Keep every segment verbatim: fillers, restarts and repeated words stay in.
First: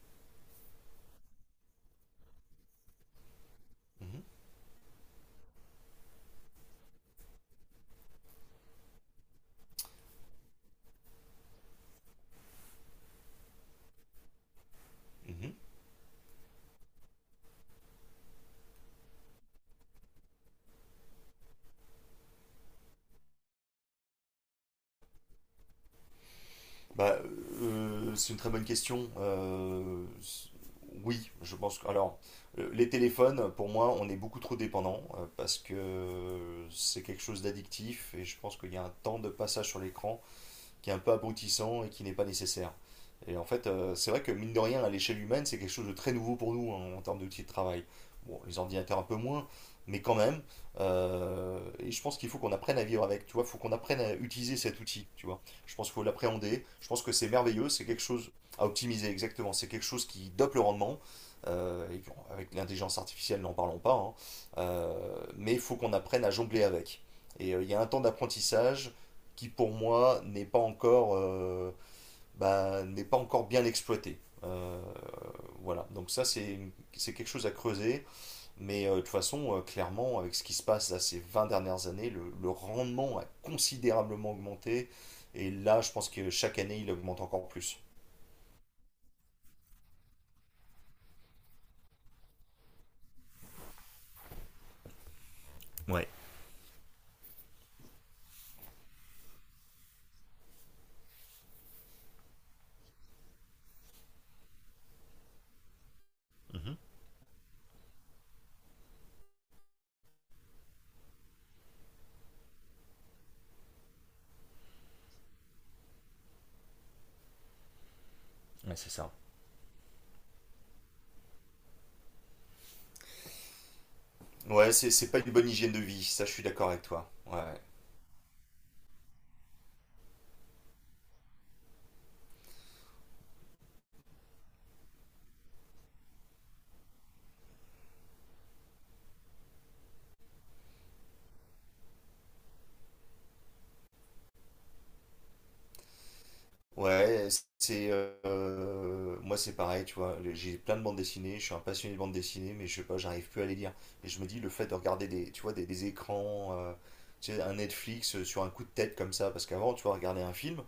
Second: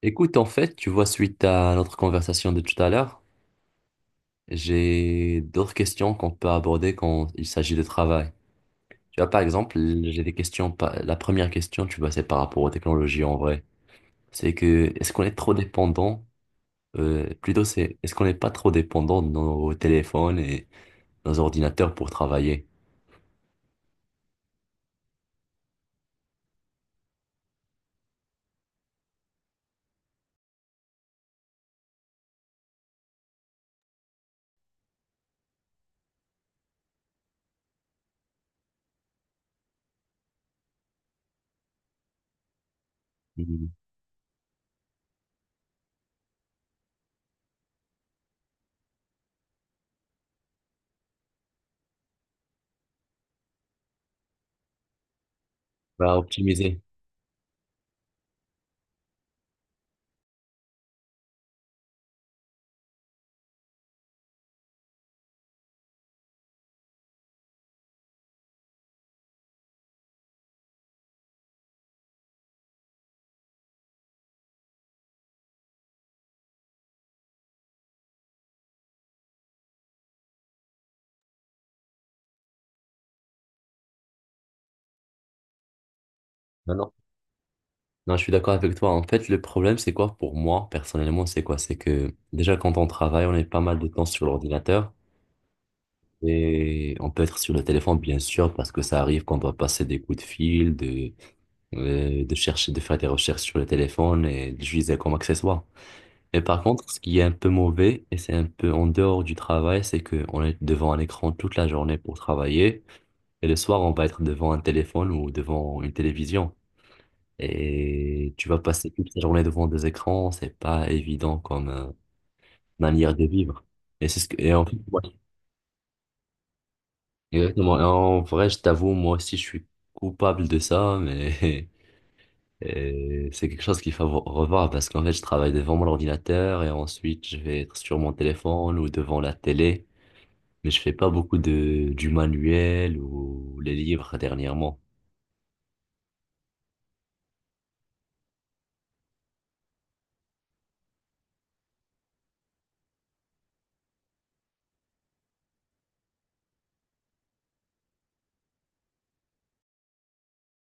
Écoute, en fait, tu vois, suite à notre conversation de tout à l'heure, Mhm, j'ai d'autres questions qu'on peut aborder quand il s'agit de travail. Tu vois, par exemple, j'ai des questions. par- La première question, tu vois, c'est par rapport aux technologies en vrai. C'est que, est-ce qu'on est mhm. trop dépendant? Euh, plutôt, c'est, est-ce qu'on n'est pas trop dépendant de nos téléphones et nos ordinateurs pour travailler? Bah, euh, c'est une très bonne question. Euh, s- oui, je pense que... Alors, euh, les téléphones, pour moi, on est beaucoup trop dépendants euh, parce que c'est quelque chose d'addictif et je pense qu'il y a un temps de passage sur l'écran qui est un peu abrutissant et qui n'est pas nécessaire. Et en Mhm. Fait, euh, c'est vrai que mine de rien, à l'échelle humaine, c'est quelque chose de très nouveau pour nous hein, en termes d'outils de travail. Bon, les ordinateurs un peu moins, mais quand même. Euh, et je pense qu'il faut qu'on apprenne à vivre avec, tu vois. Il faut qu'on apprenne à utiliser cet outil, tu vois. Je pense qu'il faut Bah, l'appréhender. optimiser. Je pense que c'est merveilleux, c'est quelque chose à optimiser, exactement. C'est quelque chose qui dope le rendement. Euh, et puis, avec l'intelligence artificielle, n'en parlons pas, hein. Euh, mais il faut qu'on apprenne à jongler avec. Et euh, il y a un temps d'apprentissage qui pour moi n'est pas encore euh, bah, n'est pas encore bien exploité. Euh, voilà, donc ça c'est c'est quelque chose à creuser, mais euh, de toute façon, euh, clairement, avec ce qui se passe là, ces vingt dernières années, le, le rendement a considérablement augmenté, et là je pense que chaque Non, année il non. augmente encore plus. Non, je suis d'accord avec toi. En fait, le problème, c'est quoi pour moi, personnellement, c'est quoi? C'est que déjà, quand on travaille, on est pas mal de temps sur l'ordinateur. Ouais. Et on peut être sur le téléphone, bien sûr, parce que ça arrive qu'on doit passer des coups de fil, de, euh, de chercher, de faire des recherches sur le téléphone et de l'utiliser comme accessoire. Mais par Mhm. contre, ce qui est un peu mauvais, et c'est un peu en dehors du travail, c'est qu'on est devant un écran toute la journée pour travailler, et le soir, on va être devant un téléphone ou devant une télévision. Et tu vas Ouais, passer c'est toute ça. la journée devant des écrans, c'est pas évident comme euh, manière de vivre. Et c'est ce que, et en Ouais, fait, c'est c'est pas une bonne hygiène de vie, ça je suis d'accord avec toi. Ouais. exactement. Et en vrai, je t'avoue, moi aussi, je suis coupable de ça, mais euh, c'est quelque chose qu'il faut revoir parce qu'en fait, je travaille devant mon ordinateur et ensuite, je vais être sur mon téléphone ou devant la télé, mais je fais pas beaucoup de du manuel ou les livres dernièrement. Ouais, c'est euh, moi c'est pareil, tu vois. J'ai plein de bandes dessinées, je suis un passionné de bandes dessinées, mais je sais pas, j'arrive plus à les lire. Et je me dis le fait de regarder des, tu vois, des, des écrans, euh, tu sais, un Netflix euh, sur un coup de tête comme ça, parce qu'avant, tu vois, regarder un film,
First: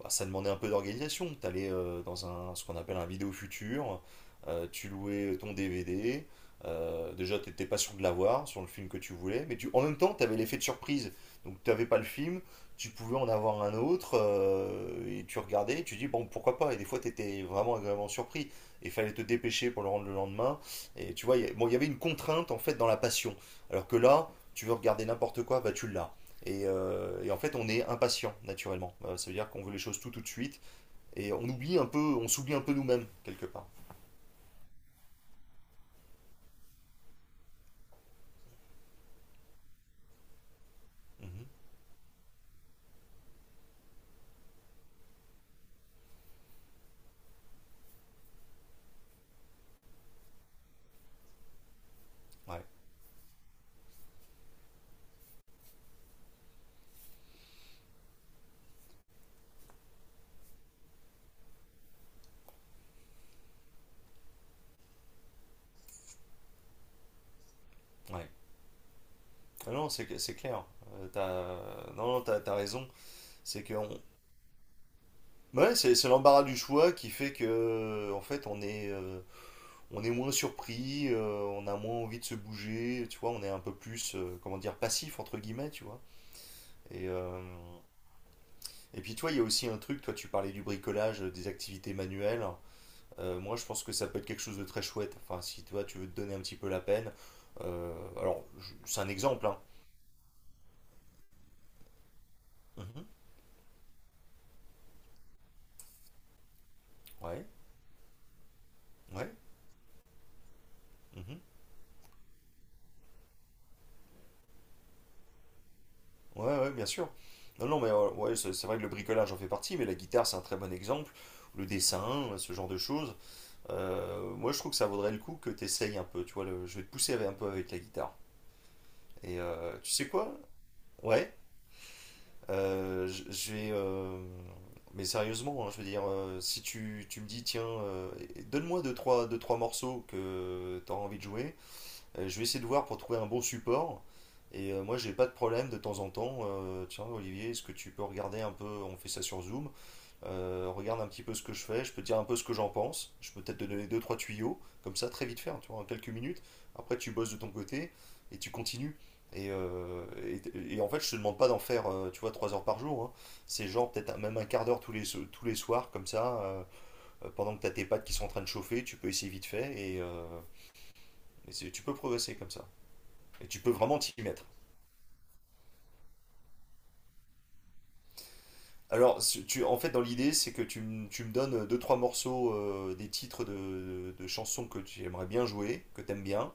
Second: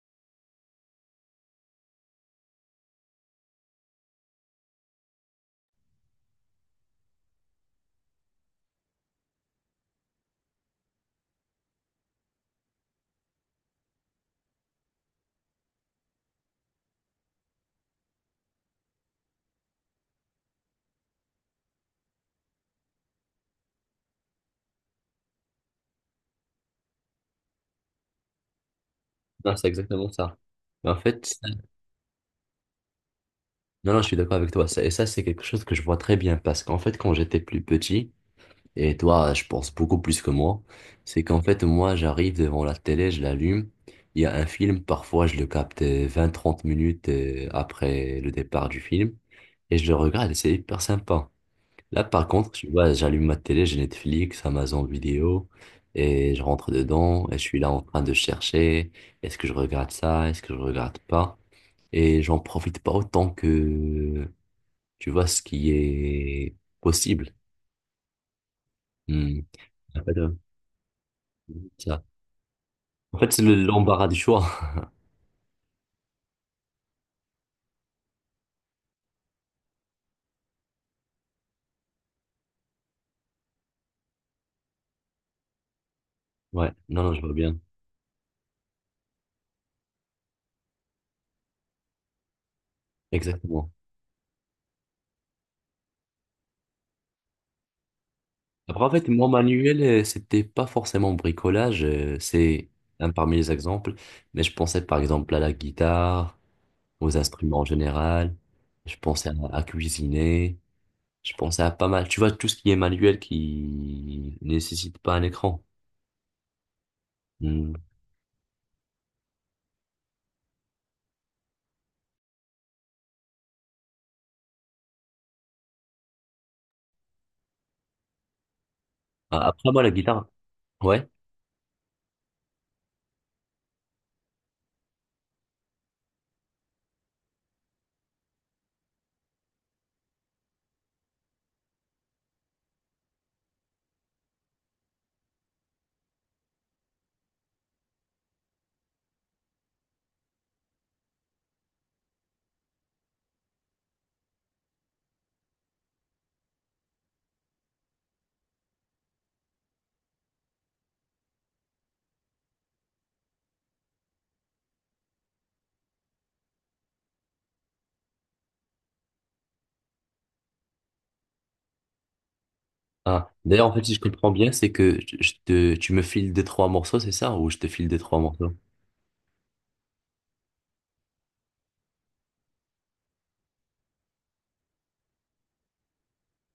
bah, ça demandait un peu d'organisation. T'allais euh, dans un ce qu'on appelle un vidéo futur, euh, tu louais ton D V D. Euh, déjà, t'étais pas sûr de l'avoir sur le film que tu voulais, mais tu, en même temps, t'avais l'effet de surprise. Donc, t'avais pas le film, tu pouvais en avoir un autre, euh, et tu regardais, et tu dis, bon, pourquoi pas, et des fois, tu étais vraiment agréablement surpris, et il fallait te dépêcher pour le rendre le lendemain, et tu vois, il y a- bon, il y avait une contrainte, en fait, dans la passion, alors que là, tu veux regarder n'importe quoi, bah, tu l'as. Et, euh, et en fait, on est impatient, naturellement. Euh, ça veut dire Non, qu'on c'est veut les choses tout exactement tout de ça. suite, Mais en fait, et on ça- oublie un peu, on s'oublie un peu nous-mêmes, quelque part. non, non, je suis d'accord avec toi. Ça- Et ça, c'est quelque chose que je vois très bien parce qu'en fait, quand j'étais plus petit, et toi, je pense beaucoup plus que moi. C'est qu'en Mhm. fait, moi, j'arrive devant la télé, je l'allume. Il y a un film, parfois je le capte vingt trente minutes euh, après le départ du film. Et je le regarde, et c'est hyper sympa. Là, par contre, Ouais, tu vois, j'allume ma télé, j'ai Netflix, Amazon Vidéo, et je rentre dedans, et je suis là en train de chercher, est-ce que je regarde ça, est-ce que je regarde pas? Et j'en profite pas autant que, tu vois, ce qui est possible. ouais. Hmm. Ah non, c'est c'est clair. Euh, t'as, Ça, non, non, t'as, t'as raison. en fait, c'est le- C'est qu'on l'embarras du choix. Ouais, c'est c'est l'embarras du choix qui fait que, euh, en fait, on est, euh, on est moins surpris, euh, on a moins envie de se bouger, tu vois, on est un peu plus, euh, comment dire, passif, entre guillemets, tu vois. Ouais, non, Et, non, je vois euh, bien. et puis, toi, il y a aussi un truc, toi, tu parlais du bricolage, euh, des activités manuelles. Euh, moi, je Exactement. pense que ça peut être quelque chose de très chouette. Enfin, si toi, tu veux te donner un petit peu la peine. euh, alors, je- Après, en c'est fait, un mon exemple, hein. manuel, euh, c'était pas forcément bricolage, euh, c'est Mhm. un parmi les exemples, mais je pensais par exemple à la guitare, aux Ouais, instruments en général, je pensais ouais. à, à cuisiner, je Mhm. pensais à pas mal, tu vois, tout ce qui est manuel qui nécessite pas un écran. Ouais, ouais, bien sûr. Non, Hmm. non, mais euh, ouais, c'est c'est vrai que le bricolage en fait partie, mais la guitare, c'est un très bon exemple. Le dessin, euh, ce genre de choses. Euh, moi, je trouve que ça vaudrait le coup que tu essayes un peu, tu vois. Le- je vais te pousser avec- un peu avec la guitare. Et Ah, après, euh, moi, Tu la sais guitare, quoi? ouais. Ouais, euh, j- je vais. Euh, mais sérieusement, hein, je veux dire, euh, si tu, tu me dis, tiens, euh, donne-moi deux, trois, deux, trois morceaux que tu as envie de jouer, euh, je vais essayer de voir pour trouver un bon support. Et euh, moi, j'ai pas de problème de temps en temps. Euh, tiens, Olivier, est-ce que tu peux regarder un peu On fait ça sur Zoom. Euh, regarde un petit peu ce que je fais. Je peux te dire un peu ce que j'en pense. Je peux peut-être te donner deux, trois tuyaux. Comme ça, très vite faire, tu vois, en quelques minutes. Après, tu bosses de ton côté et tu continues. Et, euh, et- et en fait, je te demande pas d'en faire, euh, tu vois, trois heures par jour, hein. C'est genre peut-être même un quart d'heure tous les, so- tous les soirs, comme ça, euh, euh, pendant que tu as tes pattes qui sont en train de chauffer, tu peux essayer vite fait et, euh, et c'est- tu peux progresser comme ça. Ah, Et tu d'ailleurs, peux en fait, si je vraiment t'y comprends mettre. bien, c'est que je je te, tu me files deux trois morceaux, c'est ça? Ou je te file deux trois morceaux? Alors, tu, en fait, dans l'idée, c'est que tu, m- tu me donnes deux, trois morceaux, euh, des titres de, de chansons que tu aimerais bien jouer, que t'aimes bien.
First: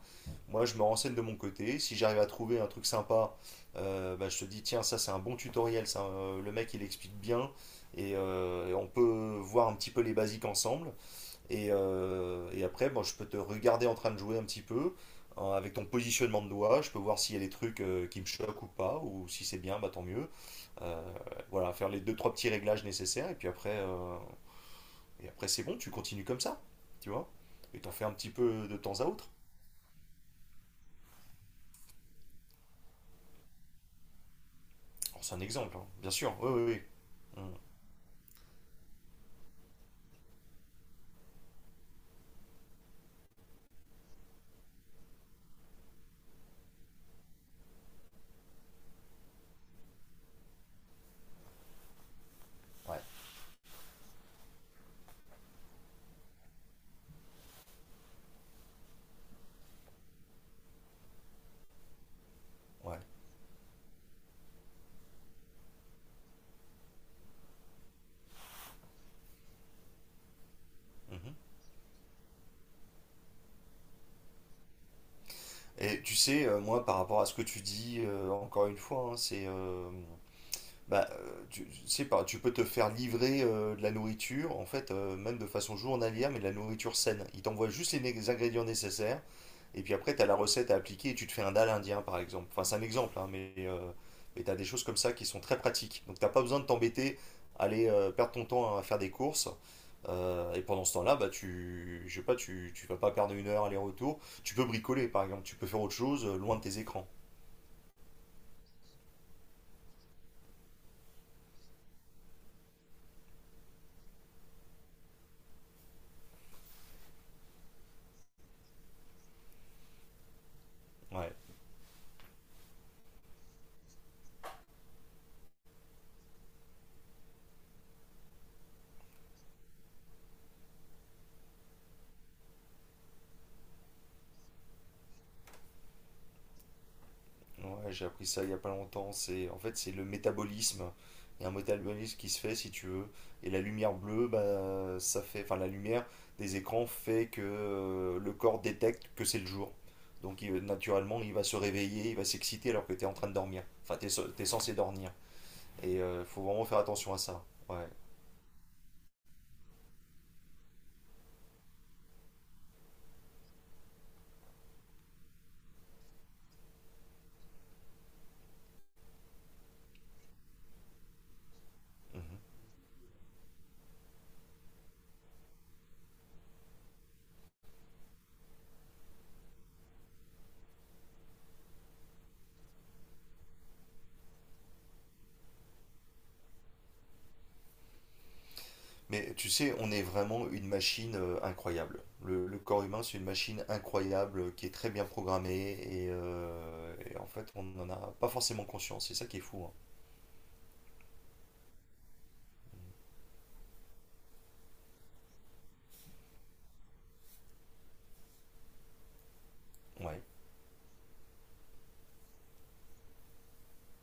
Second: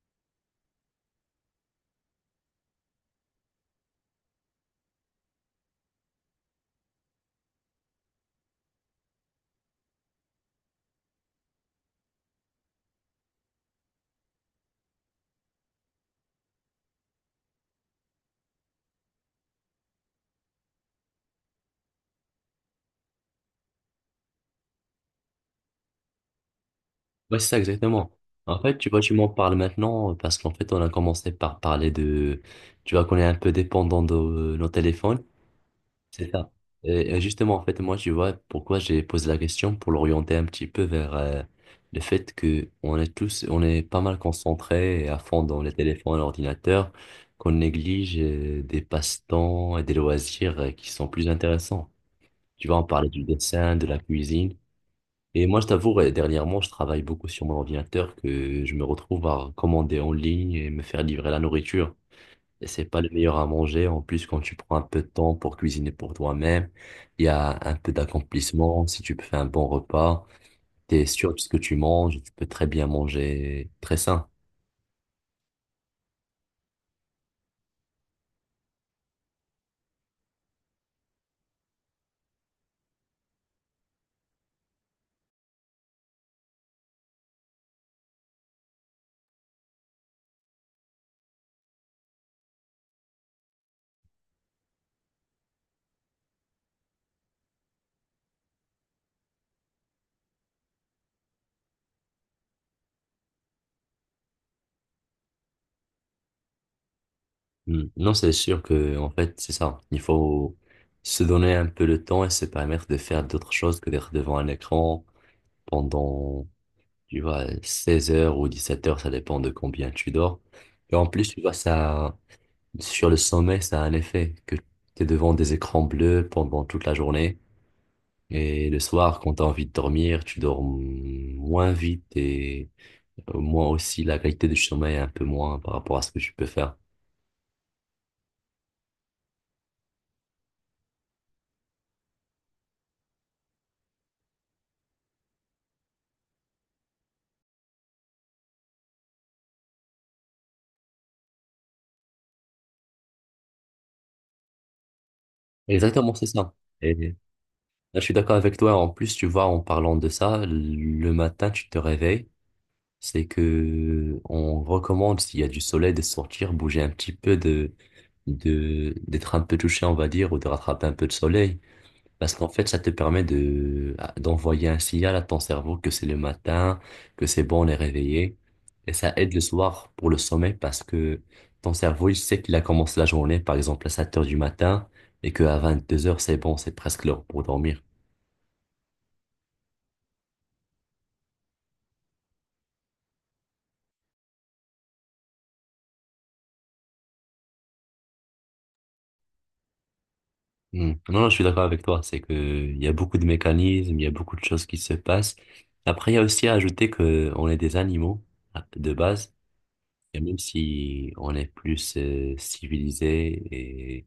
Moi, je me renseigne de mon côté. Si j'arrive à trouver un truc sympa, euh, bah, je te dis, tiens, ça, c'est un bon tutoriel. Ça, euh, le mec, il explique bien. Et, euh, et on peut voir un petit peu les basiques ensemble. Et, euh, et après, bon, je peux te regarder en train de jouer un petit peu hein, avec ton positionnement de doigt. Je peux voir s'il y a des trucs euh, qui me choquent ou pas, ou si c'est bien, bah tant mieux. Euh, voilà, faire les deux trois petits réglages nécessaires et puis après, euh, et après c'est bon, tu continues comme ça, tu vois. Ouais, c'est ça Et t'en fais un exactement. petit En peu de fait, tu temps vois, à tu m'en autre. parles maintenant euh, parce qu'en fait, on a commencé par parler de, tu vois, qu'on est un peu dépendant de euh, nos Alors, téléphones. c'est un exemple, hein, bien C'est sûr. Oui, ça. oui, Et et oui. Mm, justement, en fait, moi, tu vois, pourquoi j'ai posé la question pour l'orienter un petit peu vers euh, le fait que on est tous, on est pas mal concentrés et à fond dans les téléphones, l'ordinateur, qu'on néglige euh, des passe-temps et des loisirs euh, qui sont plus intéressants. Tu vois, on ouais, parlait du dessin, de la cuisine. Et moi, je t'avoue, euh, dernièrement, je travaille beaucoup sur mon ordinateur que je me retrouve à commander en ligne et me faire livrer la nourriture. Et c'est ouais. pas le meilleur à manger. En plus, quand tu prends un peu de temps pour cuisiner pour toi-même, il y a un peu d'accomplissement. Si tu fais un bon repas, tu es Mhm. sûr de ce que tu manges, tu peux très bien manger très sain. Et tu sais, euh, moi, par rapport à ce que tu dis, euh, encore une fois, hein, c'est euh, Bah, euh, tu, tu sais pas, tu peux te faire livrer euh, de la nourriture, en fait, euh, même de façon journalière, mais de la nourriture saine. Ils t'envoient juste les, né- les ingrédients nécessaires, et puis après, tu as la recette à appliquer, et tu te fais un dal indien, par exemple. Enfin, c'est un exemple, hein, mais, euh, mais tu as des choses comme ça qui sont très pratiques. Donc, t'as pas besoin de t'embêter, aller euh, perdre ton temps à faire des courses. Euh, et pendant ce temps-là, bah, tu, je sais pas, tu, tu vas pas perdre une heure aller-retour. Tu peux bricoler, par exemple, tu peux faire autre chose euh, loin de tes écrans. Hmm. Non, c'est sûr que, en fait, c'est ça. Il faut se donner un peu le temps et se permettre de faire d'autres choses que d'être devant un écran pendant, tu vois, seize heures ou dix-sept heures, ça dépend de combien tu dors. Et en plus, Ouais. tu vois, ça, sur le sommeil ça a un effet que tu es devant des écrans bleus pendant toute la journée. Et le soir, quand tu as envie de dormir, tu dors m- moins vite et au moins aussi la qualité du sommeil est un peu moins par rapport à ce que tu peux faire. Ouais, j'ai appris ça il y a pas longtemps. C'est, en fait, c'est le métabolisme. Il y a un métabolisme qui se fait, si tu veux. Et la lumière bleue, bah, ça fait, enfin, la lumière des écrans fait que euh, le corps détecte que c'est le jour. Donc, il- naturellement, il va se réveiller, il va s'exciter alors que tu es en train de dormir. Enfin, tu es, censé dormir. Et Exactement, c'est il faut ça. vraiment faire Et là, attention à ça. Ouais. je suis d'accord avec toi. En plus, tu vois, en parlant de ça, le matin, tu te réveilles. C'est que on recommande, s'il y a du soleil, de sortir, bouger un petit peu, de, de, d'être un peu touché, on va dire, ou de rattraper un peu de soleil. Parce Mhm. qu'en fait, ça te permet de, d'envoyer un signal à ton cerveau que c'est le matin, que c'est bon, on est réveillé. Et ça aide le soir pour le sommeil parce que ton cerveau, il sait qu'il a commencé la journée, par exemple, à sept heures du matin et qu'à deux heures, c'est bon, c'est presque l'heure pour dormir. Mais tu sais, on est vraiment une machine euh, incroyable. Le, le corps humain, c'est une machine incroyable euh, qui est très bien programmée et, euh, et en fait, on n'en a pas forcément conscience. C'est ça qui est fou, hein. Hmm. Non, non, je suis d'accord avec toi. C'est que il y a beaucoup de mécanismes, il y a beaucoup de choses qui se passent. Après, il y a aussi à ajouter que on est des animaux de base, et Ouais. même si on est plus euh, civilisé et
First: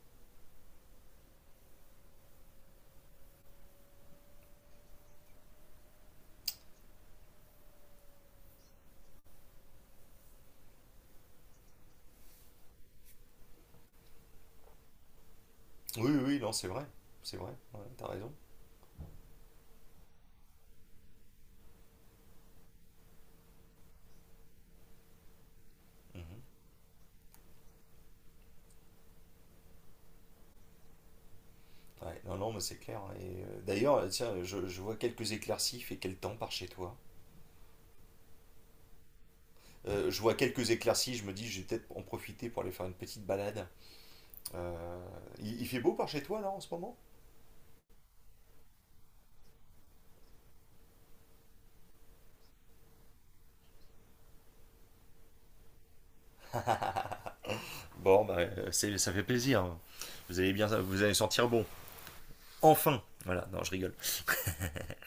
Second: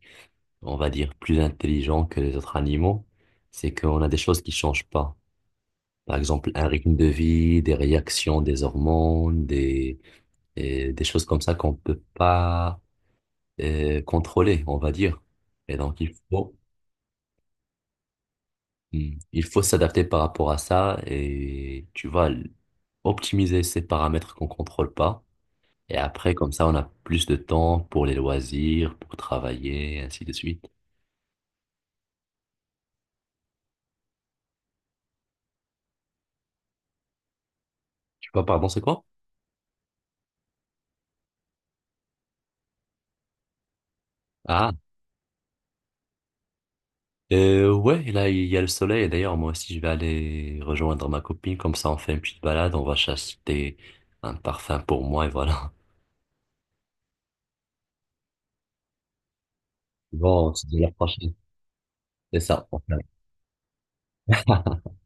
on va dire plus intelligent que les autres animaux, c'est qu'on a des choses qui changent pas. Par exemple, un rythme de vie, des réactions, des hormones, des et des choses comme ça qu'on peut pas euh, contrôler, on va dire. Et donc, Oui, il oui, oui, non, faut c'est vrai. C'est vrai. Ouais, t'as raison. mm. Il faut s'adapter par rapport à ça et tu vas l- optimiser ces paramètres qu'on contrôle pas. Et après, Mhm. comme ça, on a plus de temps pour les loisirs, pour travailler, ainsi de suite. Ouais, non, non, mais c'est clair, hein. Et euh, d'ailleurs, tiens, je, je vois quelques éclaircies. Il fait quel temps par chez toi? Tu vois, pardon, c'est quoi? Euh, je vois quelques éclaircies. Je me dis, je vais peut-être en profiter pour aller faire une petite balade. Ah, Euh, il, il fait beau par chez toi là en ce moment? euh, ouais, là, il y a le soleil. Et d'ailleurs, moi aussi, je vais aller rejoindre ma copine. Comme ça, on fait une petite balade. On va acheter un parfum pour moi et voilà. Bon, bah, euh, c'est- ça fait plaisir, hein. Vous Bon, allez on bien, se dit à la vous allez prochaine. sentir bon. C'est ça. Enfin. Enfin. Voilà, non, je rigole.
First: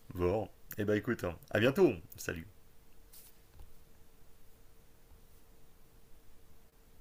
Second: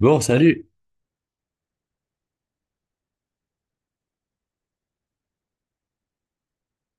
Bon, Bon, salut! et eh bah écoute, hein, à bientôt. Salut.